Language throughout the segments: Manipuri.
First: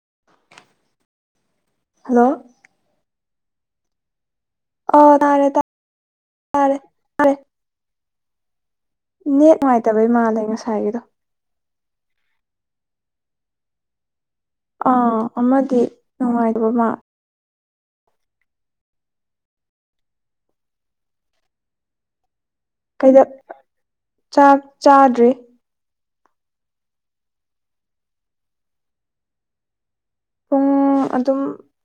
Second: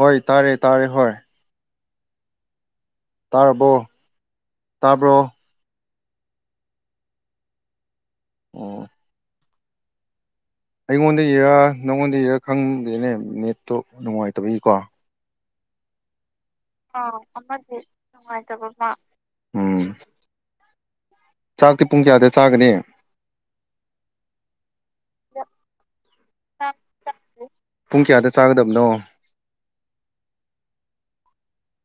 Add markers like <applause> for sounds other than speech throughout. ꯍꯣꯏ ꯇꯥꯔꯦ ꯇꯥꯔꯦ ꯍꯣꯏ ꯍꯜꯂꯣ ꯇꯥꯔꯕꯣ ꯑꯣ ꯇꯥꯕ꯭ꯔꯣ ꯇꯥꯔꯦ ꯇꯥꯔꯦ ꯇꯥꯔꯦ ꯑꯣ ꯅꯦꯠ ꯅꯨꯡꯉꯥꯏꯇꯕꯩ ꯃꯥꯜꯂꯦ ꯉꯁꯤ ꯑꯩꯉꯣꯟꯗꯩꯔ ꯅꯪꯉꯣꯟꯗꯩꯔꯥ ꯈꯪꯗꯦꯅꯦ ꯅꯦꯠꯇꯣ ꯅꯨꯡꯉꯥꯏꯇꯕꯩ ꯀꯣ ꯑꯥ ꯑꯃꯗꯤ ꯅꯨꯡꯉꯥꯏꯗꯕ ꯃꯥ <unintelligible> ꯑꯝ ꯆꯥꯛꯇꯤ ꯄꯨꯡ ꯀꯌꯥꯗ ꯆꯥꯒꯅꯤ ꯀꯩꯗ ꯆꯥꯛ ꯆꯥꯗ꯭ꯔꯤ ꯄꯨꯡ ꯀꯌꯥꯗ ꯆꯥꯒꯗꯕꯅꯣ ꯄꯨꯡ ꯑꯗꯨꯝ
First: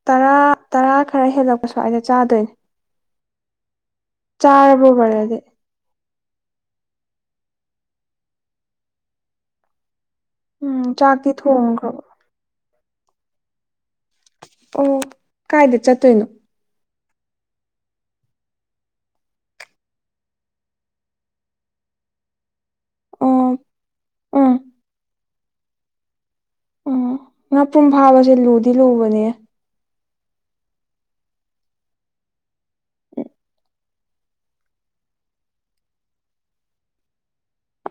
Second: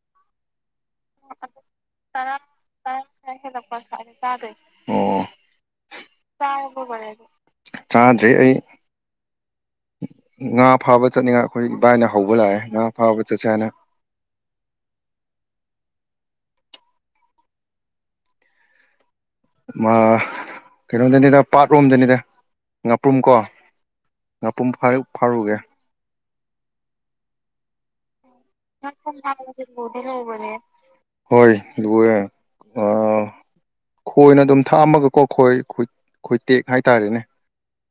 ꯇꯔꯥ ꯇꯔꯥ ꯈꯔ ꯍꯦꯜꯂꯛꯄ ꯁ꯭ꯋꯥꯏꯗ ꯆꯥꯗꯣꯏꯅꯦ ꯅꯤꯄꯥꯜ ꯃꯈꯥꯏ ꯍꯦꯜꯂꯛꯄ ꯁ꯭ꯋꯥꯏꯗ ꯆꯥꯗꯣꯏꯅꯤ ꯆꯥꯔꯕꯣ ꯑꯣ ꯑꯣ ꯕꯔꯗꯤ ꯆꯥꯔꯕꯣ ꯕꯔꯣꯗꯔꯗꯤ ꯆꯗꯔꯤ ꯑꯩ ꯉꯥ ꯎꯝ ꯐꯥꯕ ꯆꯥꯛꯇꯤ ꯆꯠꯅꯤꯡꯉꯥꯏ ꯑꯩꯈꯣꯏ ꯊꯣꯡꯈ꯭ꯔꯕ ꯏꯕꯥꯏꯅ ꯍꯧꯕ ꯂꯥꯛꯑꯦ ꯉꯥ ꯐꯥꯕ ꯆꯠꯁꯦ ꯍꯥꯏꯅ ꯑꯣ ꯀꯥꯏꯗ ꯆꯠꯇꯣꯏꯅꯣ ꯑ ꯀꯩꯅꯣꯗꯅꯤꯗ ꯄꯥꯠꯂꯣꯝꯗꯅꯤꯗ ꯉꯥꯄꯔꯨꯝ ꯑꯣ ꯀꯣ ꯎꯝ ꯉꯥꯄꯔꯨꯝ ꯐꯥꯔꯨꯒꯦ ꯎꯝ ꯉꯥꯄꯔꯨꯡ ꯐꯥꯕꯁꯦ ꯂꯨꯗꯦ ꯍꯣꯏ ꯂꯨꯏꯌꯦ ꯈꯣꯏꯅ ꯑꯗꯨꯝ ꯊꯥꯛꯑꯝꯃꯒꯀꯣ ꯈꯣꯏ ꯈꯣꯏꯇꯦꯛ ꯍꯥꯏꯇꯥꯔꯦꯅꯦ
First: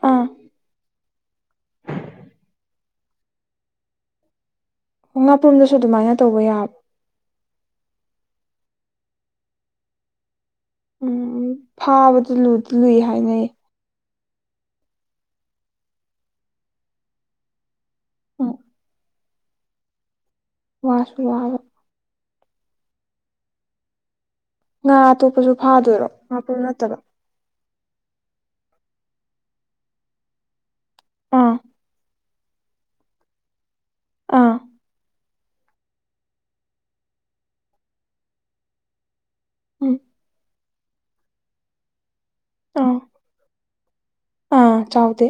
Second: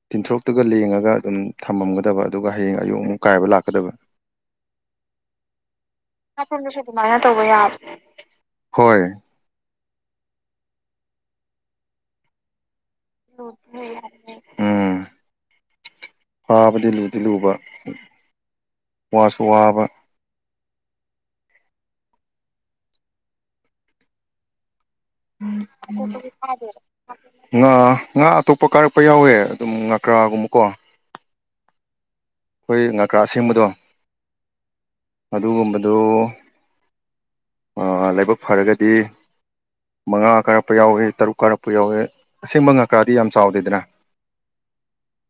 ꯑꯥ ꯇꯤꯟꯊꯣꯔꯣꯛꯇꯨꯒ ꯂꯦꯡꯉꯒ ꯑꯗꯨꯝ ꯊꯝꯃꯝꯒꯗꯕ ꯑꯗꯨꯒ ꯍꯌꯦꯡ ꯑꯌꯨꯛ ꯑꯃꯨꯛ ꯀꯥꯏꯕ ꯂꯥꯛꯀꯗꯕ ꯑꯣ ꯉꯥꯄ꯭ꯔꯨꯝꯗꯁꯨ ꯑꯗꯨꯃꯥꯏꯅ ꯇꯧꯕ ꯌꯥꯕ ꯉꯥꯄꯔꯨꯝꯗꯁꯨ ꯑꯗꯨꯃꯥꯏꯅ ꯇꯧꯕ ꯌꯥꯕꯔꯣ ꯍꯣꯏ ꯎꯝ ꯐꯥꯕꯗꯨ ꯂꯨꯗꯤ ꯂꯨꯏ ꯍꯥꯏꯅꯩꯌꯦ ꯎꯝ ꯐꯥꯕꯗꯤ ꯂꯨꯗꯤ ꯂꯨꯕ ꯑ ꯋꯥꯁꯨ ꯋꯥꯕ ꯋꯥꯁꯨ ꯋꯥꯕ ꯉꯥ ꯑꯇꯣꯞꯄꯁꯨ ꯐꯥꯗꯣꯏꯔꯣ ꯉꯥꯄ꯭ꯔꯨꯝ ꯅꯠꯇꯕ ꯉꯥ ꯉꯥ ꯑꯇꯣꯞꯄ ꯀꯥꯔꯛꯄ ꯌꯥꯎꯋꯦ ꯑꯗꯨꯝ ꯉꯥꯀ꯭ꯔꯥꯒꯨꯝꯕꯀꯣ ꯑꯥ ꯑꯩꯈꯣꯏ ꯉꯀ꯭ꯔꯥ ꯑꯁꯦꯡꯕꯗꯣ ꯑꯥ ꯑꯗꯨꯒꯨꯝꯕꯗꯨ ꯂꯥꯏꯕꯛ ꯐꯔꯒꯗꯤ ꯎꯝ ꯃꯉꯥ ꯀꯥꯔꯛꯄ ꯌꯥꯎꯏ ꯇꯔꯨꯛ ꯀꯥꯔꯛꯄ ꯌꯥꯎꯏ ꯑꯁꯦꯡꯕ ꯑꯥ ꯉꯪꯀ꯭ꯔꯥꯗꯤ ꯌꯥꯝ ꯆꯥꯎꯗꯦꯗꯅ ꯑꯥ ꯆꯥꯎꯗꯦ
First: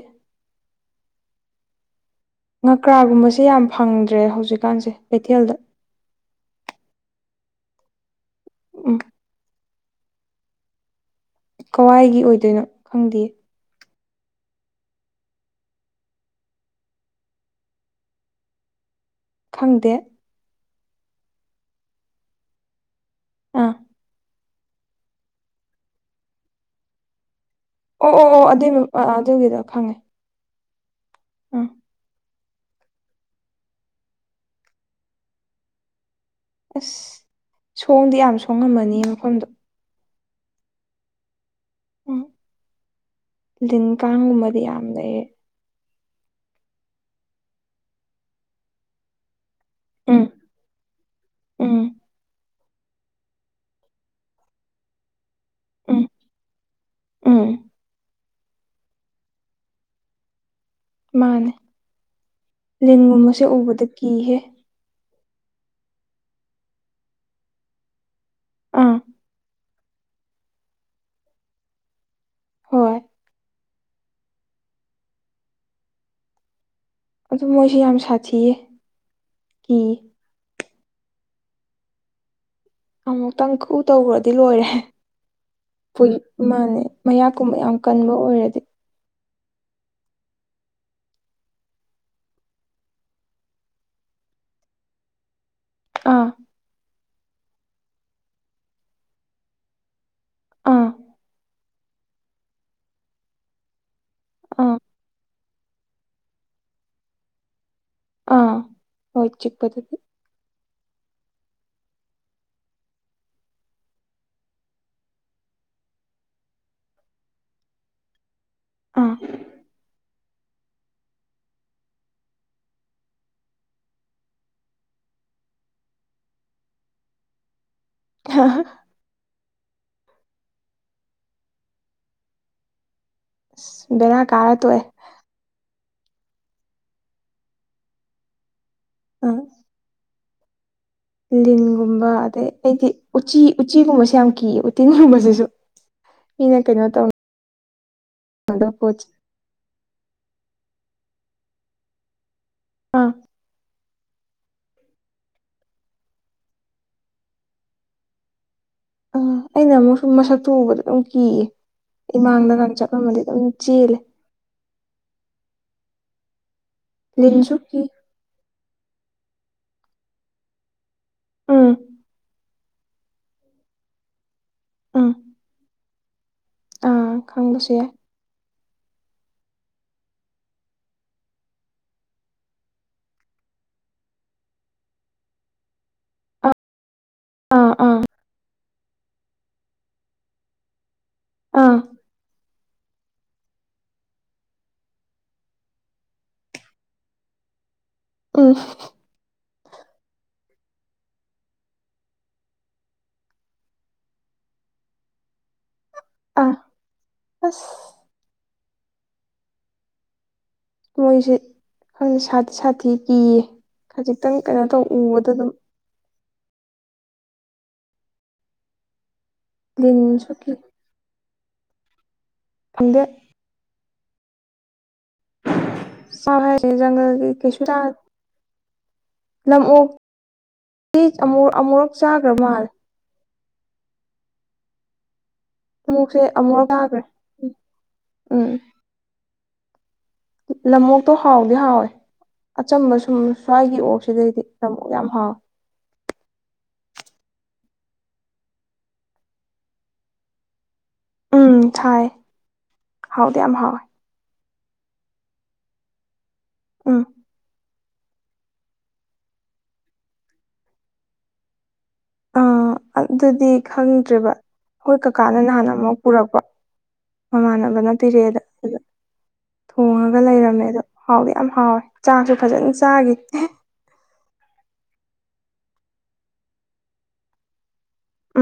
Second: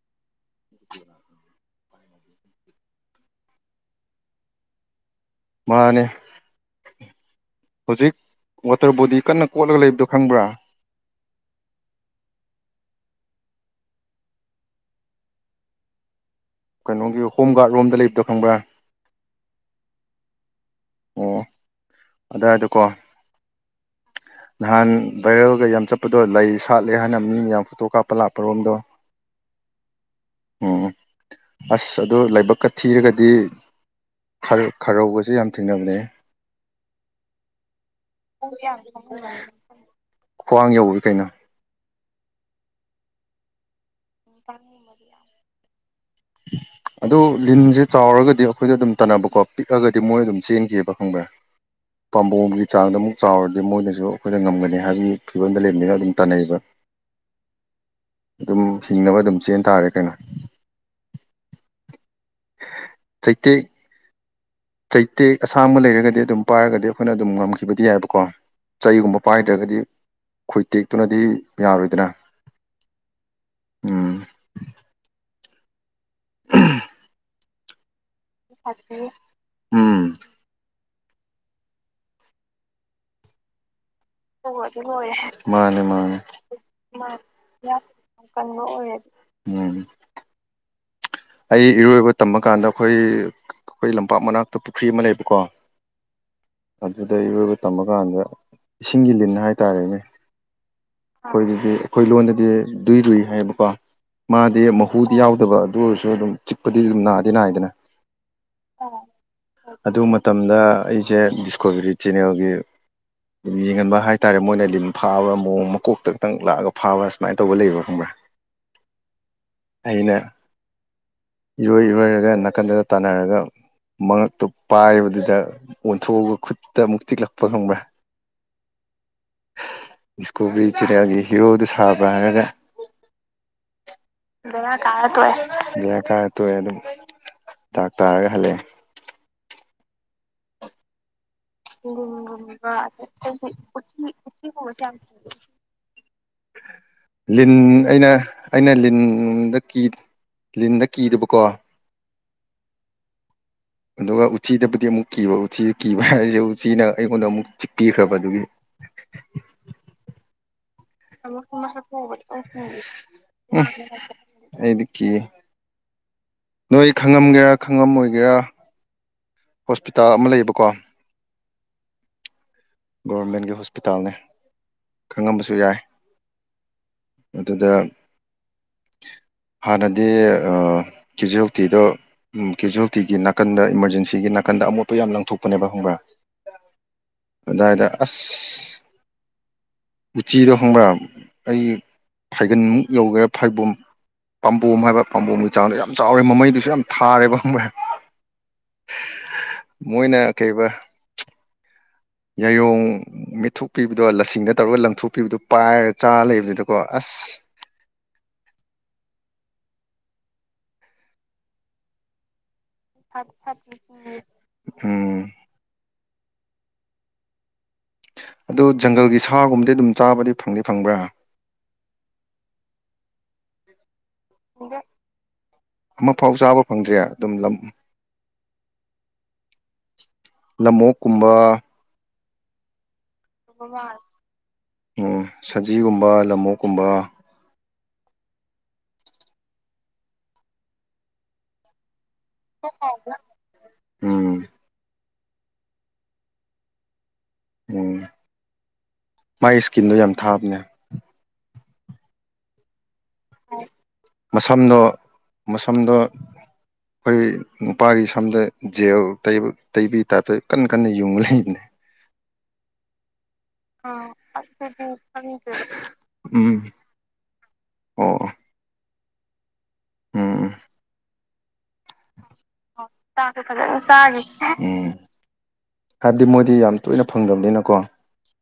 ꯉꯀ꯭ꯔꯥꯒꯨꯝꯕꯁꯦ ꯌꯥꯝ ꯐꯪꯗ꯭ꯔꯦ ꯍꯧꯖꯤꯛꯀꯥꯟꯁꯦ ꯀꯩꯊꯦꯜꯗ ꯃꯥꯅꯦ ꯍꯧꯖꯤꯛ ꯋꯥꯇꯔ ꯎꯝ ꯕꯣꯗꯤ ꯀꯟꯅ ꯀꯣꯠꯂꯒ ꯂꯩꯕꯗꯣ ꯈꯪꯕ꯭ꯔꯥ ꯀꯋꯥꯏꯒꯤ ꯑꯣꯏꯗꯣꯏꯅꯣ ꯈꯪꯗꯦ ꯀꯩꯅꯣꯒꯤ ꯍꯣꯝ ꯒꯥꯔꯗ ꯔꯣꯝꯗ ꯂꯩꯕꯗꯣ ꯈꯪꯕ꯭ꯔꯥ ꯈꯪꯗꯦ ꯑꯣ ꯑꯗꯨꯏꯗꯀꯣ ꯑꯥ ꯅꯍꯥꯟ ꯚꯥꯏꯔꯦꯜꯒ ꯌꯥꯝ ꯆꯠꯄꯗꯣ ꯂꯩ ꯁꯥꯠꯂꯦ ꯍꯥꯏꯅ ꯃꯤ ꯃꯌꯥꯝ ꯐꯣꯇꯣ ꯑꯣ ꯀꯥꯞꯄ ꯑꯣ ꯑꯣ ꯑꯗꯨꯏ ꯂꯥꯛꯄꯔꯣꯝꯗꯣ ꯑꯗꯨꯒꯤꯗꯣ ꯈꯪꯉꯦ ꯎꯝ ꯑꯥ ꯑꯁ ꯑꯗꯨ ꯂꯥꯏꯕꯛ ꯊꯤꯔꯒꯗꯤ ꯈꯔꯧꯒꯥꯁꯦ ꯌꯥꯝ ꯊꯦꯡꯅꯕꯅꯦ ꯑꯁ ꯁꯣꯡꯗꯤ ꯌꯥꯝ ꯁꯣꯡꯉꯝꯃꯅꯤ ꯃꯐꯝꯗꯣ ꯈ꯭ꯋꯥꯥꯡ ꯌꯥꯎꯋꯤ ꯀꯩꯅꯣ ꯎꯝ ꯂꯤꯟ ꯀꯥꯡꯒꯨꯝꯕꯗꯤ ꯌꯥꯝ ꯂꯩꯔꯦ ꯑꯗꯨ ꯂꯤꯟꯁꯦ ꯆꯥꯎꯔꯒꯗꯤ ꯑꯩꯈꯣꯏꯗ ꯑꯗꯨꯝ ꯇꯥꯟꯅꯕꯀꯣ ꯄꯤꯛꯑꯒꯗꯤ ꯃꯣꯏ ꯎꯝ ꯑꯗꯨꯝ ꯆꯦꯟꯈꯤꯕ ꯈꯪꯕ꯭ꯔꯥ ꯎꯝ ꯄꯥꯝꯕꯣꯝꯒꯤ ꯆꯥꯡꯗ ꯑꯃꯨꯛ ꯆꯥꯎꯔꯗꯤ ꯃꯣꯏꯅꯁꯨ ꯑꯩꯈꯣꯏꯗꯥ ꯉꯝꯒꯅꯤ ꯍꯥꯏꯕꯒꯤ ꯐꯤꯕꯝꯗ ꯂꯩꯕꯅꯤꯅ ꯎꯝ ꯑꯗꯨꯝ ꯇꯥꯟꯅꯩꯕ ꯎꯝ ꯑꯗꯨꯝ ꯍꯤꯡꯅꯕ ꯑꯗꯨꯝ ꯆꯦꯟ ꯇꯥꯔꯦ ꯀꯩꯅꯣ ꯃꯥꯅꯦ ꯂꯤꯟꯒꯨꯝꯕꯁꯦ ꯆꯩꯇꯦꯛ ꯎꯕꯗ ꯀꯤꯍꯦ ꯆꯩꯇꯦꯛ ꯑꯁꯥꯡꯕ ꯂꯩꯔꯒꯗꯤ ꯑꯗꯨꯝ ꯄꯥꯏꯔꯒꯗꯤ ꯑꯩꯈꯣꯏꯅ ꯑꯗꯨꯝ ꯉꯝꯈꯤꯕꯗꯤ ꯌꯥꯏꯕꯀꯣ ꯑꯥ ꯆꯩꯒꯨꯝꯕ ꯄꯥꯏꯗ꯭ꯔꯒꯗꯤ ꯈꯨꯣꯏ ꯇꯦꯛꯇꯨꯅꯗꯤ ꯌꯥꯔꯣꯏꯗꯅ ꯍꯣꯏ ꯎꯝ <unintelligible> ꯑꯗꯨ ꯃꯣꯏꯁꯤ ꯌꯥꯝ ꯁꯥꯠ ꯑꯨꯝ ꯑꯃꯨꯛꯇꯪ ꯒꯨ ꯇꯧꯒ꯭ꯔ ꯗꯤ ꯂꯣꯏꯔꯦ ꯃꯥꯅꯦ ꯃꯥꯅꯦ <unintelligible> ꯃꯌꯥꯀꯨꯝꯕ ꯌꯥꯝ ꯀꯟꯕ ꯑꯣꯏꯔꯗꯤ ꯎꯝ ꯑꯩ ꯏꯔꯣꯏꯕ ꯇꯝꯕ ꯀꯥꯟꯗ ꯑꯩꯈꯣꯏ ꯑꯩꯈꯣꯏ ꯂꯝꯄꯥꯛ ꯃꯅꯥꯛꯇ ꯄꯨꯈ꯭ꯔꯤ ꯑꯃ ꯂꯩꯕꯀꯣ ꯑꯥ ꯑꯗꯨꯗ ꯏꯔꯣꯏꯕ ꯇꯝꯃꯀꯥꯟꯗ ꯏꯁꯤꯡꯒꯤ ꯂꯤꯟ ꯍꯥꯏꯇꯥꯔꯦꯅꯦ ꯑꯥ ꯑꯩꯈꯣꯏꯗꯗꯤ ꯑꯩꯈꯣꯏ ꯂꯣꯟꯗꯗꯤ ꯨꯗꯨꯏ ꯂꯨꯏ ꯍꯥꯏꯌꯦꯕꯀꯣ ꯃꯥꯗꯤ ꯑꯥ ꯃꯍꯨꯗꯤ ꯌꯥꯎꯗꯕ ꯑꯗꯨ ꯑꯣꯏꯔ ꯑꯗꯨꯝ ꯆꯤꯛꯄꯗꯤ ꯑꯗꯨꯝ ꯅꯥꯗꯤ ꯅꯥꯏꯗꯅ ꯑꯥ ꯍꯣꯏ ꯆꯤꯛꯄꯗꯗꯤ ꯑꯗꯨꯃ ꯇꯝꯗ ꯑꯩꯁꯦ ꯗꯤꯁꯀꯣꯕꯔꯤ ꯆꯦꯅꯦꯜꯒꯤ ꯌꯦꯡꯍꯟꯕ ꯍꯥꯏꯇꯥꯔꯦ ꯃꯣꯏꯅ ꯂꯤꯟ ꯐꯥꯕ ꯃꯑꯣꯡ ꯃꯀꯣꯛꯇ ꯈꯛꯇꯪ ꯂꯥꯛꯑꯒ ꯐꯥꯕ ꯁꯨꯃꯥꯏꯅ ꯇꯧꯕ ꯂꯩꯕ ꯈꯪꯕ꯭ꯔꯥ ꯑꯨ ꯑꯩꯅ ꯏꯔꯣꯏ ꯏꯔꯣꯏꯔꯒ ꯅꯥꯀꯟꯗꯗ ꯇꯥꯟꯅꯔꯒ ꯃꯉꯛꯇꯣ ꯄꯥꯏꯕꯗꯨꯗ ꯑꯣꯟꯊꯣꯛꯑꯒ ꯈꯨꯠꯇ ꯑꯃꯨꯛ ꯆꯤꯛꯂꯛꯄ ꯈꯪꯕ꯭ꯔ <unintelligible> ꯗꯤ꯭ꯁꯀ꯭ꯔꯣꯕꯦꯔꯤ ꯆ‌ꯦꯅ‌ꯦꯜꯒꯤ ꯍꯤꯔꯣꯗꯨ ꯁꯥꯕ꯭ꯔꯥ ꯍꯥꯏꯔꯒ ꯑꯁ ꯕꯦꯔꯥ ꯀꯥꯔ ꯕꯦꯔꯥ ꯇꯣꯛꯑꯦ ꯀꯔꯥ ꯇ‌ꯣꯛꯌ‌ꯦ <unintelligible> ꯌꯔ ꯇꯣꯛꯑꯦ ꯑꯗꯨꯝ ꯗꯥꯛ ꯇꯥꯔꯒ ꯍꯜꯂꯛꯑꯦ ꯎꯝ ꯑꯩꯗꯤ ꯂꯤꯟꯒꯨꯝꯕ ꯑꯗꯩ ꯑꯩꯗꯤ ꯎꯆꯤ ꯎꯆꯤꯒꯨꯝꯕꯁꯦ ꯌꯥꯝ ꯀꯤꯌꯦ ꯎꯇꯤꯟꯒꯨꯝꯕꯁꯤꯁꯨ ꯃꯤꯅ ꯀꯩꯅꯣ ꯂꯤꯟ ꯑꯩꯅ ꯇꯧꯅꯗꯕ ꯑꯩꯅ ꯄꯣꯠꯁꯦ ꯂꯤꯟꯒꯨꯝꯕꯗ ꯀꯤ ꯂꯤꯟꯗ ꯀꯤꯗꯕꯀꯣ ꯑꯥ ꯑꯗꯨꯒ ꯎꯆꯤꯗꯕꯨꯗꯤ ꯑꯃꯨꯛ ꯀꯤꯕ ꯎꯆꯤꯗ ꯀꯤꯕ ꯑꯩꯁꯨ ꯎꯆꯤꯅ ꯑꯩꯉꯣꯟꯗ ꯑꯃꯨꯛ ꯆꯤꯛꯄꯤꯈ꯭ꯔꯕ ꯑꯗꯨꯒꯤ ꯑ ꯑꯩꯅ ꯑꯃꯨꯛꯁꯨ ꯃꯁꯛ ꯇꯨ ꯎꯕꯗ ꯀꯤꯌꯦ ꯏꯃꯥꯡꯗꯒ ꯆꯠꯂꯝꯃꯗꯤ ꯑꯗꯨꯝ ꯎꯝ ꯆꯦꯜꯂꯦ ꯑꯩꯗꯤ ꯀꯤꯌ‌ꯦ ꯅꯣꯏ ꯂꯤꯟꯁꯨ ꯈꯪꯉꯝꯒꯦꯔꯥ ꯀꯤ ꯈꯪꯉꯝꯃ‌ꯣꯏꯒꯦꯔꯥ ꯍꯣꯁꯄꯤꯇꯥꯜ ꯑꯃ ꯂꯩꯌꯦꯕꯀꯣ ꯎꯝ ꯒꯣꯔꯃꯦꯟꯒꯤ ꯍꯣꯁꯄꯤꯇꯥꯜꯅꯦ ꯎꯝ ꯈꯪꯉꯝꯕꯁꯨ ꯌꯥꯏ ꯑꯥ ꯈꯪꯕꯁꯨ ꯑꯗꯨꯗ ꯌꯥꯏ ꯍꯥꯟꯅꯗꯤ ꯑ ꯀꯦꯖꯨꯋꯦꯜꯇꯤꯗꯣ ꯎꯝ ꯀꯦꯖꯨꯋ‌ꯦꯜꯇꯤꯒꯤ ꯅꯥꯀꯟꯗ ꯏꯃꯥꯔꯖꯦꯟꯁꯤꯒꯤ ꯅꯥꯀꯟꯗ ꯑꯃꯣꯠꯄ ꯌꯥꯝ ꯂꯪꯊꯣꯛꯄꯅꯦꯕ ꯈꯪꯕ꯭ꯔꯥ ꯑꯥ ꯑꯥ ꯑꯗꯥꯏꯗ ꯑꯥ ꯑꯁ ꯎꯆꯤꯗꯣ ꯈꯪꯕ꯭ꯔꯥ ꯑꯩ ꯑꯥ ꯐꯥꯏꯒꯟꯃꯨꯛ ꯌꯧꯒꯦꯔ ꯐꯥꯏꯕꯣꯝ ꯄꯥꯝꯕꯣꯝ ꯍꯥꯏꯕ ꯄꯥꯝꯕꯣꯝꯒꯤ ꯆꯥꯡꯗ ꯌꯥꯝ ꯆꯥꯎꯔꯦ ꯃꯃꯩꯗꯨꯁꯨ ꯌꯥꯝ ꯊꯥꯔꯦꯕ ꯎꯝ ꯃꯣꯏꯅ ꯀꯩꯕ ꯌꯥꯏꯌꯣꯡ ꯃ‌ꯦꯠꯊꯣꯛꯄꯤꯕꯗꯣ ꯂꯁꯤꯡꯗ ꯇꯧꯔꯒ ꯂꯪꯊꯣꯛꯄꯤꯕꯗꯣ ꯄꯥꯏꯔ ꯆꯥ ꯑꯥ ꯂꯩꯕꯤꯗ‌ꯣꯀꯣ ꯑꯁ ꯃꯣꯏꯁꯦ ꯈꯪꯗ‌ꯦ ꯁꯥꯠ ꯁꯥꯊꯤ ꯀꯤꯌꯦ ꯈꯖꯤꯛꯇꯪ ꯀꯩꯅꯣ ꯇꯧ ꯎꯝ ꯎꯕꯗ ꯑꯗꯨꯝ ꯑꯗꯨ ꯖꯪꯒꯜꯒꯤ ꯁꯥꯒꯨꯝꯕꯗꯤ ꯑꯗꯨꯝ ꯂꯤꯟꯁꯨ ꯆꯥꯕꯗꯤ ꯀꯤ ꯐꯪꯗꯤ ꯐꯪꯕ꯭ꯔꯥ ꯐꯪꯗ‌ꯦ <unintelligible> ꯑꯃꯐꯥꯎ ꯆꯥꯕ ꯆꯥꯗꯦ ꯐꯪꯗ꯭ꯔꯦ ꯖꯪꯒꯜꯒꯤ ꯑꯗꯨꯝ ꯂꯝ ꯀꯩꯁꯨ ꯆꯥ ꯂꯝꯑꯣꯛ ꯇꯤ ꯂꯝꯑꯣꯛꯀꯨꯝꯕ ꯑꯃꯨ ꯑꯃꯨꯔꯛ ꯆꯥꯒ꯭ꯔꯥ ꯃꯥꯜꯂꯦ ꯑꯣ ꯁꯖꯤꯒꯨꯝꯕ ꯂꯝꯑꯣꯛꯁꯦ ꯑꯃꯨꯔꯛ ꯂꯝꯑꯣꯛꯀꯨꯝꯕ ꯆꯥꯈ꯭ꯔꯦ ꯎꯝ ꯂꯝꯑꯣꯛꯇꯣ ꯍꯥꯎꯗꯤ ꯍꯥꯎꯋꯦ ꯑꯆꯝꯕꯁꯨ__ ꯎꯝ ꯁ꯭ꯋꯥꯏꯒꯤ ꯑꯣꯛꯁꯤꯗꯩꯗꯤ ꯎꯝ ꯂꯝꯑꯣꯛ ꯌꯥꯝ ꯍꯥꯎꯋꯦ ꯎꯝ ꯃꯥꯥꯏ ꯏꯁꯀꯤꯟꯗꯣ ꯌꯥꯝ ꯊꯥꯕꯅꯦ ꯎꯝ ꯊꯥꯏ ꯍꯥꯎꯗꯤ ꯌꯥꯝ ꯍꯥꯎꯋꯦ ꯃꯁꯝꯗꯣ ꯃꯁꯝꯗꯣ ꯎꯝ ꯈꯣꯏꯒꯤ ꯅꯨꯄꯥꯒꯤ ꯁꯝꯗ ꯖꯦꯜ ꯇꯩꯕ ꯇꯩꯕꯤ ꯇꯥꯏꯞꯇ ꯀꯟꯅ ꯀꯟꯅ ꯌꯨꯡꯉ ꯂꯩꯕꯅꯦ ꯑꯥ ꯑꯗꯨꯗꯤ ꯈꯪꯗ꯭ꯔꯤꯕ ꯑꯩꯈꯣꯏ ꯀꯀꯥꯅ ꯅꯍꯥꯟ ꯑꯃꯨꯛ ꯄꯨꯔꯛꯄ ꯎꯝ ꯃꯃꯥꯟꯅꯕꯅ ꯑꯣ ꯄꯤꯔ‌ꯦꯗ ꯑꯗ ꯊꯣꯡꯉꯒ ꯎꯝ ꯂꯩꯔꯝꯃꯦ ꯑꯗꯣ ꯍꯥꯎꯗꯤ ꯌꯥꯝ ꯍꯥꯎꯋꯦ ꯆꯥꯛꯁꯨ ꯐꯖꯅ ꯆꯥꯒꯤ ꯆꯥꯒꯤ ꯎꯝ ꯍꯥꯏꯕꯗꯤ ꯃꯣꯏꯗꯤ ꯌꯥꯝ ꯇꯣꯏꯅ ꯐꯪꯗꯕꯅꯤꯅꯀꯣ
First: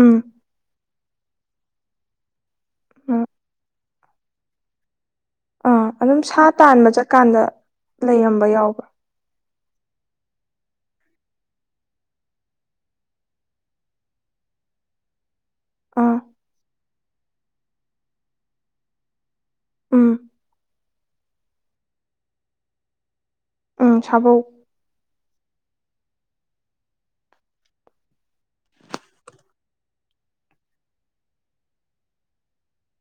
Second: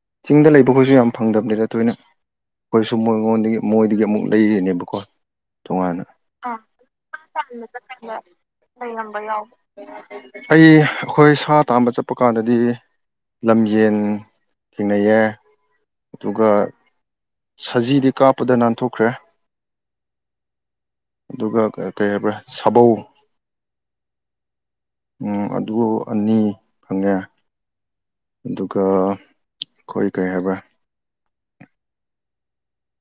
ꯎꯝ ꯆꯤꯡꯗ ꯂꯩꯕꯈꯣꯏꯁꯨ ꯌꯥꯝ ꯐꯪꯗꯝꯅꯤꯗ ꯇꯣꯏꯅ ꯑꯩꯈꯣꯏꯁꯨ ꯎꯝ ꯃꯣꯏꯉꯣꯟꯗꯒꯤ ꯃꯣꯏꯗꯒꯤ ꯑꯃꯨꯛ ꯂꯩꯔꯤꯅꯦꯕꯀꯣ ꯑꯥ ꯇꯣꯉꯥꯟꯅ ꯑꯗꯨꯝ ꯁꯥ ꯇꯥꯟꯕ ꯆꯠꯀꯥꯟꯗ ꯂꯩꯔꯝꯕ ꯌꯥꯎꯕ꯭ꯔꯥ ꯑꯩ ꯑꯩꯈꯣꯏ ꯁꯥ ꯇꯥꯟꯕ ꯆꯞ ꯄ ꯀꯥꯟꯗꯗꯤ ꯂꯝ ꯌꯦꯟ ꯊꯦꯡꯅꯩꯌꯦ ꯑꯥ ꯑꯗꯨꯒ ꯁꯖꯤꯗꯤ ꯀꯥꯞꯄꯗ ꯅꯥꯟꯊꯣꯛꯈ꯭ꯔꯦ ꯎꯝ ꯑꯗꯨꯒ ꯀꯩ ꯀꯩ ꯍꯥꯏꯕ꯭ꯔꯥ ꯁꯥꯕꯧ ꯎꯝ ꯁꯕꯧ ꯎꯝ ꯑꯗꯨ ꯑꯅꯤ ꯐꯪꯉꯦ ꯑꯗꯨꯒ ꯑꯩꯈꯣꯏ ꯀꯩ ꯍꯥꯏꯕ꯭ꯔꯥ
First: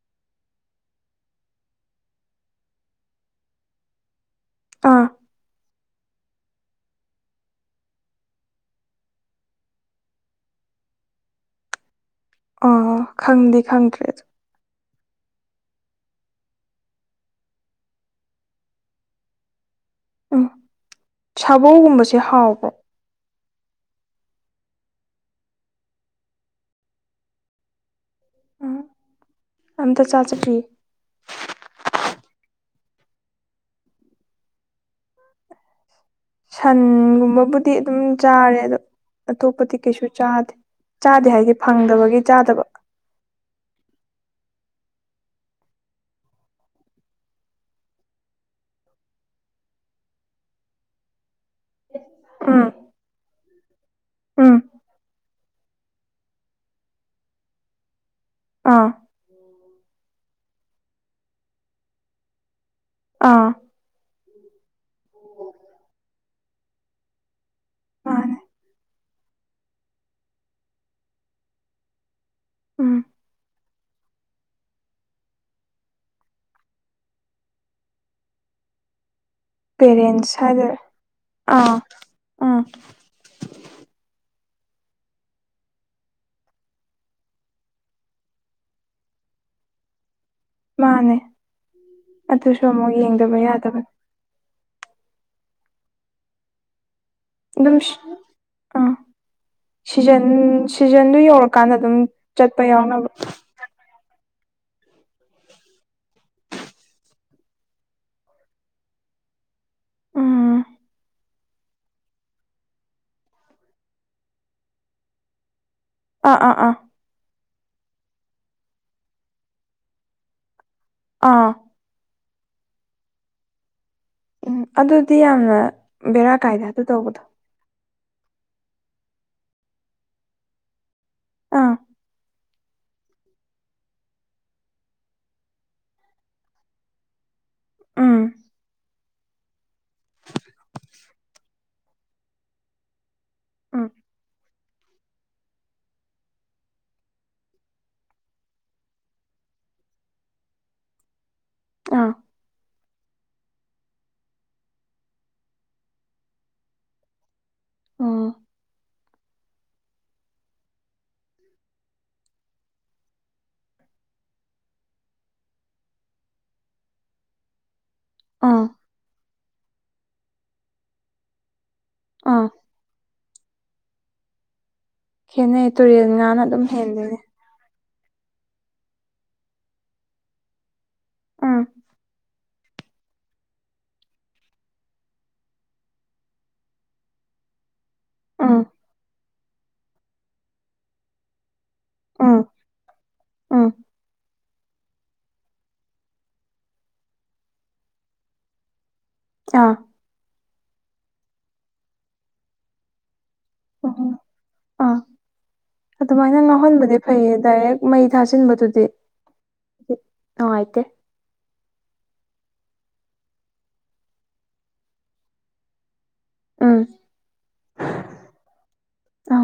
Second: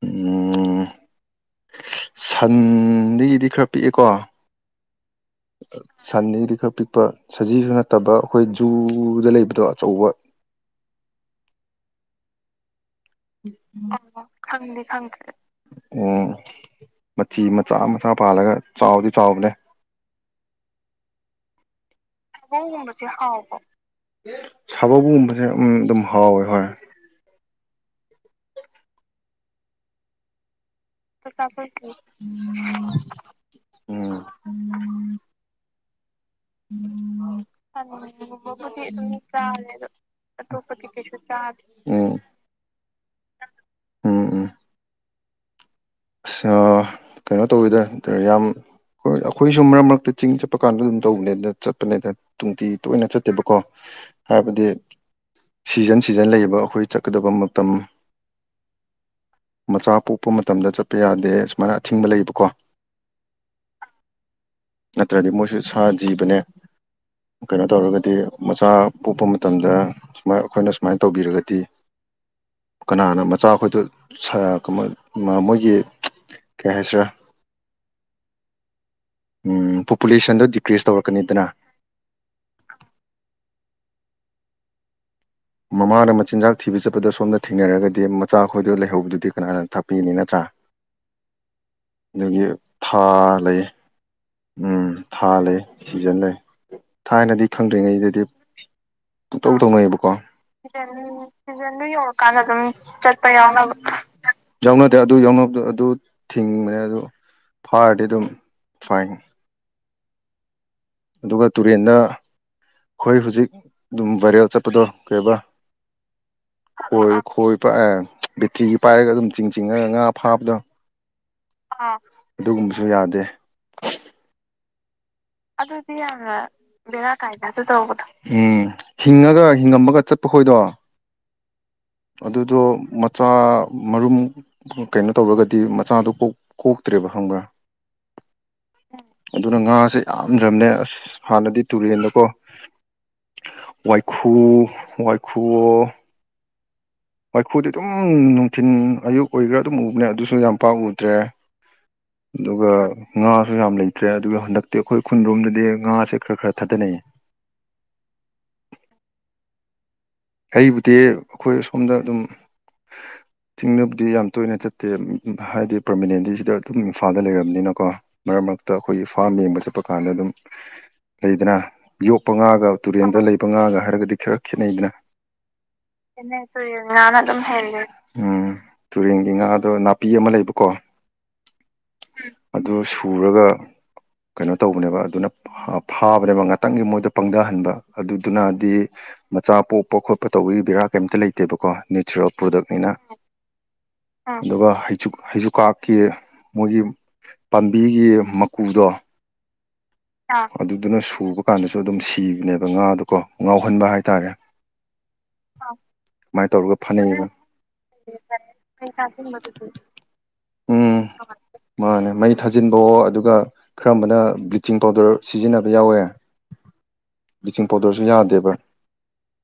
ꯎꯝ ꯁꯟꯗꯩꯗꯤ ꯈꯔ ꯄꯤꯛꯑꯦꯀꯣ ꯑꯥ ꯁꯟꯗꯩꯗꯤ ꯈꯔ ꯄꯤꯛꯄ ꯁꯖꯤꯁꯨ ꯅꯠꯇꯕ ꯑꯩꯈꯣꯏ ꯖꯨꯗ ꯂꯩꯕꯗꯣ ꯑꯆꯧꯕ ꯑꯥ ꯈꯪꯗꯤ ꯈꯪꯗ꯭ꯔꯦ ꯑꯗꯣ ꯈꯪꯗꯤ ꯈꯪꯗ꯭ꯔꯦ ꯎꯝ ꯃꯆꯤ ꯃꯆꯥ ꯃꯆꯥ ꯄꯥꯜꯂꯒ ꯆꯥꯎꯗꯤ ꯆꯥꯎꯕꯅꯦ ꯎꯝ ꯁꯥꯕꯧꯒꯨꯝꯕꯁꯦ ꯍꯥꯎꯕ꯭ꯔꯣ ꯁꯥꯕꯧꯒꯨꯝꯕꯁꯦ ꯍꯥꯎꯕ꯭ꯔꯣ ꯁꯥꯕꯧꯒꯨꯝꯕꯁꯦ ꯎꯝ ꯑꯗꯨꯝ ꯍꯥꯎꯋꯦ ꯍꯣꯏ ꯎꯝ ꯑꯝꯇ ꯆꯥꯠꯆ ꯗ꯭ꯔꯤ ꯎꯝ ꯁꯟꯒꯨꯝꯕꯕꯨꯗꯤ ꯑꯗꯨꯝ ꯆꯥꯔꯦ ꯑꯗꯣ ꯑꯇꯣꯞꯄꯗꯤ ꯀꯩꯁꯨ ꯆꯥꯗꯦ ꯆꯥꯗꯦ ꯍꯥꯏꯗꯤ ꯎꯝ ꯐꯪꯗꯕꯒꯤ ꯆꯥꯗꯕ ꯎꯝ ꯎꯝ ꯑꯁ ꯑꯣ ꯀꯩꯅꯣ ꯇꯧꯋꯤꯗ ꯅꯇ ꯌꯥꯝ ꯍꯣꯏ ꯑꯩꯈꯣꯏꯁꯨ ꯃꯔꯛ ꯃꯔꯛꯇ ꯆꯤꯡ ꯆꯠꯄ ꯀꯥꯟꯗ ꯑꯗꯨꯝ ꯇꯧꯕꯅꯦꯅ ꯆꯠꯄꯅꯦꯗ ꯇꯨꯡꯇꯤ ꯎꯝ ꯇꯣꯏꯅ ꯆꯠꯇꯦꯕꯀꯣ ꯎꯝ ꯍꯥꯏꯕꯗꯤ ꯁꯤꯖꯟ ꯁꯤꯖꯟ ꯂꯩꯌꯦꯕ ꯑꯩꯈꯣꯏ ꯆꯠꯀꯗꯕ ꯃꯇꯝ ꯑꯥ ꯃꯆꯥ ꯄꯣꯛꯄ ꯃꯇꯝꯗ ꯆꯠꯄ ꯌꯥꯗꯦ ꯁꯨꯃꯥꯏꯅ ꯑꯊꯤꯡꯕ ꯂꯩꯕꯀꯣ ꯑꯥ ꯅꯠꯇ꯭ꯔꯗꯤ ꯃꯣꯏꯁꯨ ꯁꯥ ꯖꯤꯕꯅꯦ꯫ ꯀꯩꯅꯣ ꯇꯧꯔꯒꯗꯤ ꯃꯆꯥ ꯄꯣꯛꯄ ꯃꯇꯝꯗ ꯁꯨꯃꯥꯏ ꯑꯩꯈꯣꯏꯅ ꯁꯨꯃꯥꯏꯟ ꯇꯧꯕꯤꯔꯒꯗꯤ ꯎꯝ ꯀꯅꯥꯅ ꯃꯆꯥꯈꯣꯏꯗꯣ ꯁ ꯀꯃ ꯃ ꯃꯣꯏꯒꯤ ꯀꯩ ꯍꯥꯏꯁꯤꯔꯥ ꯎꯝ ꯄꯦꯔꯦꯟꯁ ꯄꯣꯄꯨꯂꯦꯁꯟꯗꯣ ꯍꯥꯏꯗꯣꯏꯔ ꯗꯤꯀ꯭ꯔꯤꯁ ꯇꯧꯔꯛꯀꯅꯤꯗꯅ ꯑꯥ ꯎꯝ ꯃꯃꯥꯅ ꯃꯆꯤꯟꯖꯥꯛ ꯊꯤꯕ ꯆꯠꯄꯗ ꯁꯣꯝꯗ ꯊꯦꯡꯅꯔꯒꯗꯤ ꯃꯆꯥ ꯑꯩꯈꯣꯏꯗꯣ ꯂꯩꯍꯧꯕꯗꯨꯗꯤ ꯀꯅꯥꯅ ꯊꯥꯛꯄꯤꯒꯅꯤ ꯅꯠꯇ꯭ꯔꯥ ꯃꯥꯅꯦ ꯑꯗꯨꯒꯤ ꯑꯗꯨꯁꯨ ꯑꯃꯨꯛ ꯊꯥ ꯌꯦꯡꯗꯕ ꯂꯩꯌꯦ꯫ ꯌꯥꯗꯕꯅꯤ ꯎꯝ ꯊꯥ ꯂꯩꯌꯦ ꯁꯤꯖꯟ ꯂꯩ꯫ ꯊꯥꯏꯅꯗꯤ ꯑꯗꯨꯝ ꯁꯤ- ꯈꯪꯗ꯭ꯔꯤꯉꯩꯗꯗꯤ ꯑꯥ ꯄꯨ ꯇꯧ ꯇꯧꯅꯩꯌꯦꯕꯀꯣ ꯁꯤꯖꯟ ꯁꯤꯖꯟꯗꯨ <unintelligible> ꯌꯧꯔꯀꯥꯟꯗ ꯁꯤꯖꯟꯗꯨ ꯑꯗꯨꯝ ꯌꯧꯔꯀꯥꯟꯗ ꯑꯗꯨꯝ ꯆꯠꯄ ꯌꯥꯎꯅꯕ ꯆꯠꯄ ꯌꯥꯎꯅꯗꯦ ꯑꯗꯨ ꯌꯥꯎꯅꯕꯗꯣ ꯑꯗꯨ ꯊꯤꯡꯕꯅꯦ ꯑꯗꯨ ꯐꯥꯔꯗꯤ ꯑꯗꯨꯝ ꯐꯥꯏꯟ꯫ ꯎꯝ ꯑꯗꯨꯒ ꯇꯨꯔꯦꯟꯗ ꯑꯩꯈꯣꯏ ꯍꯧꯖꯤꯛ ꯑꯗꯨꯝ ꯕꯥꯏꯔꯦꯜ ꯆꯠꯄꯗꯣ ꯀꯔꯦꯕ ꯑꯥ ꯑꯥ ꯑꯥ ꯈꯣꯏ ꯈꯣꯏ ꯄꯑꯦ ꯕꯦꯠꯇ꯭ꯔꯤꯒꯤ ꯄꯥꯏꯔꯒ ꯑꯗꯨꯝ ꯆꯤꯡ ꯆꯤꯡꯉꯒ ꯉꯥ ꯐꯥꯕꯗꯣ ꯑꯥ ꯑꯗꯨꯒꯨꯝꯕꯁꯨ ꯌꯥꯗꯦ꯫ ꯎꯝ ꯑꯗꯨꯗꯤ ꯌꯥꯝꯅ ꯕꯦꯔꯥ ꯀꯥꯏꯗꯦ ꯑꯗꯨ ꯇꯧꯕꯗꯣ꯫ ꯎꯝ ꯍꯤꯡꯉꯒ ꯍꯤꯡꯉꯝꯃꯒ ꯆꯠꯄ ꯈꯣꯏꯗꯣ ꯑ ꯑꯗꯨꯗꯣ ꯃꯆꯥ ꯃꯔꯨꯝ ꯀꯩꯅꯣ ꯇꯧꯔꯒꯗꯤ ꯃꯆꯥꯗꯨ ꯀꯣꯛ ꯀꯣꯛꯇ꯭ꯔꯦꯕ ꯈꯪꯕ꯭ꯔꯥ ꯎꯝ ꯑꯗꯨꯅ ꯉꯥꯁꯦ ꯌꯥꯝꯗ꯭ꯔꯕꯅꯦ ꯑꯁ ꯍꯥꯟꯅꯗꯤ ꯇꯨꯔꯦꯟꯗꯀꯣ ꯎꯝ ꯋꯥꯏꯈꯨ ꯋꯥꯏꯈꯨꯋꯣ ꯋꯥꯏꯈꯨꯗꯤ ꯑꯗꯨꯝ ꯅꯨꯡꯊꯤꯟ ꯑꯌꯨꯛ ꯑꯣꯏꯒꯦꯔꯥ ꯑꯗꯨꯝ ꯎꯕꯅꯦ ꯑꯗꯨꯁꯨ ꯌꯥꯝ ꯄꯥꯛ ꯎꯗ꯭ꯔꯦ ꯑꯥ ꯑꯗꯨꯒ ꯉꯥꯁꯨ ꯌꯥꯝ ꯂꯩꯇ꯭ꯔꯦ ꯑꯗꯨꯒ ꯍꯟꯗꯛꯇꯤ ꯑꯩꯈꯣꯏ ꯈꯨꯟꯔꯣꯝꯗꯗꯤ ꯉꯥꯁꯦ ꯈꯔ ꯈꯔ ꯊꯥꯗꯅꯩꯌꯦ꯫ ꯑꯣꯥ ꯑꯩꯕꯨꯗꯤ ꯑꯩꯈꯣꯏ ꯑꯁꯣꯝꯗ ꯑꯗꯨꯝ <inaudible> ꯆꯤꯡꯗꯕꯨꯗꯤ ꯌꯥꯝ ꯇꯣꯏꯅ ꯆꯠꯇꯦ ꯍꯥꯏꯗꯤ ꯄꯔꯃꯤꯅꯦꯟꯗꯤ ꯁꯤꯗ ꯑꯗꯨꯝ ꯏꯝꯐꯥꯜꯗ ꯂꯩꯔꯕꯅꯤꯅꯀꯣ ꯃꯔꯛ ꯑꯥ ꯃꯔꯛꯇ ꯑꯩꯈꯣꯏꯒꯤ ꯐꯥꯝ ꯌꯦꯡꯕ ꯆꯠꯄ ꯀꯥꯟꯗ ꯑꯗꯨꯝ ꯂꯩꯗꯅ ꯌꯣꯛꯄ ꯑꯥ ꯉꯥꯒ ꯇꯨꯔꯦꯟꯗ ꯂꯩꯕ ꯉꯥꯒ ꯍꯥꯏꯔꯒꯗꯤ ꯈꯔ ꯈꯦꯠꯅꯩꯗꯅ꯫ ꯈꯦꯠꯅꯩ ꯇꯨꯔꯦꯜ ꯉꯥꯅ ꯑꯗꯨꯝ ꯍꯦꯟꯗꯦꯗ꯫ ꯎꯝ ꯇꯨꯔꯦꯟꯒꯤ ꯉꯥꯗꯣ ꯅꯥꯄꯤ ꯑꯃ ꯂꯩꯕꯀꯣ ꯎꯝ ꯑꯗꯨ ꯁꯨꯔꯒ ꯀꯩꯅꯣ ꯇꯧꯕꯅꯦꯕ ꯑꯗꯨꯅ ꯐꯥ ꯐꯥꯕꯅꯦꯕ ꯉꯥꯛꯇꯪꯒꯤ ꯃꯣꯏꯗ ꯄꯪꯊꯍꯟꯕ ꯎꯝ ꯑꯗꯨꯗꯨꯅꯗꯤ ꯃꯆꯥ ꯄꯣꯛꯄ ꯈꯣꯠꯄ ꯇꯧꯕ ꯕꯦꯔꯥ ꯀꯩꯝꯇ ꯂꯩꯇꯦ ꯇꯦꯕꯥꯀꯣ ꯅꯦꯆ꯭ꯔꯦꯜ ꯎꯝ ꯄꯥꯔꯗꯥꯛꯅꯤꯅ ꯎꯝ ꯑꯗꯨꯒ ꯍꯩꯁꯨ ꯍꯩꯁꯨꯀꯥꯛꯀꯤ ꯃꯣꯏꯒꯤ ꯄꯥꯝꯕꯤꯒꯤ ꯃꯀꯨꯗꯣ ꯑꯥ ꯑꯗꯨꯗꯨꯅ ꯁꯨꯕ ꯀꯥꯟꯗꯁꯨ ꯑꯗꯨꯝ ꯁꯤꯕꯅꯦꯕ ꯉꯥꯗꯣ ꯀꯣ ꯉꯥꯎꯍꯟꯕ ꯎꯝ ꯍꯥꯏꯇꯥꯔꯦ ꯑꯥ ꯑꯗꯨꯃꯥꯏꯅ ꯑꯗꯨꯃꯥꯢ ꯇꯧꯔꯒ ꯉꯥꯎꯍꯟꯕꯗꯤ ꯐꯥꯅꯤꯡꯕ ꯐꯩꯌꯦ ꯗꯥꯏꯔꯦꯛ ꯃꯩ ꯊꯥꯖꯤꯟꯕꯗꯨꯗꯤ ꯅꯨꯡꯉꯥꯏꯇꯦ ꯎꯝ ꯃꯥꯅꯦ ꯃꯩ ꯊꯥꯖꯤꯟꯕꯧ ꯑꯗꯨꯒ ꯈꯔ ꯑꯃꯅ ꯕ꯭ꯂꯤꯆꯤꯡ ꯄꯥꯎꯗꯔ ꯁꯤꯖꯤꯟꯅꯕ ꯌꯥꯎꯋꯦ ꯎꯝ ꯕ꯭ꯂꯤꯁꯤꯡ ꯄꯥꯎꯗꯔꯁꯨ ꯌꯥꯗꯦꯕ ꯑꯣ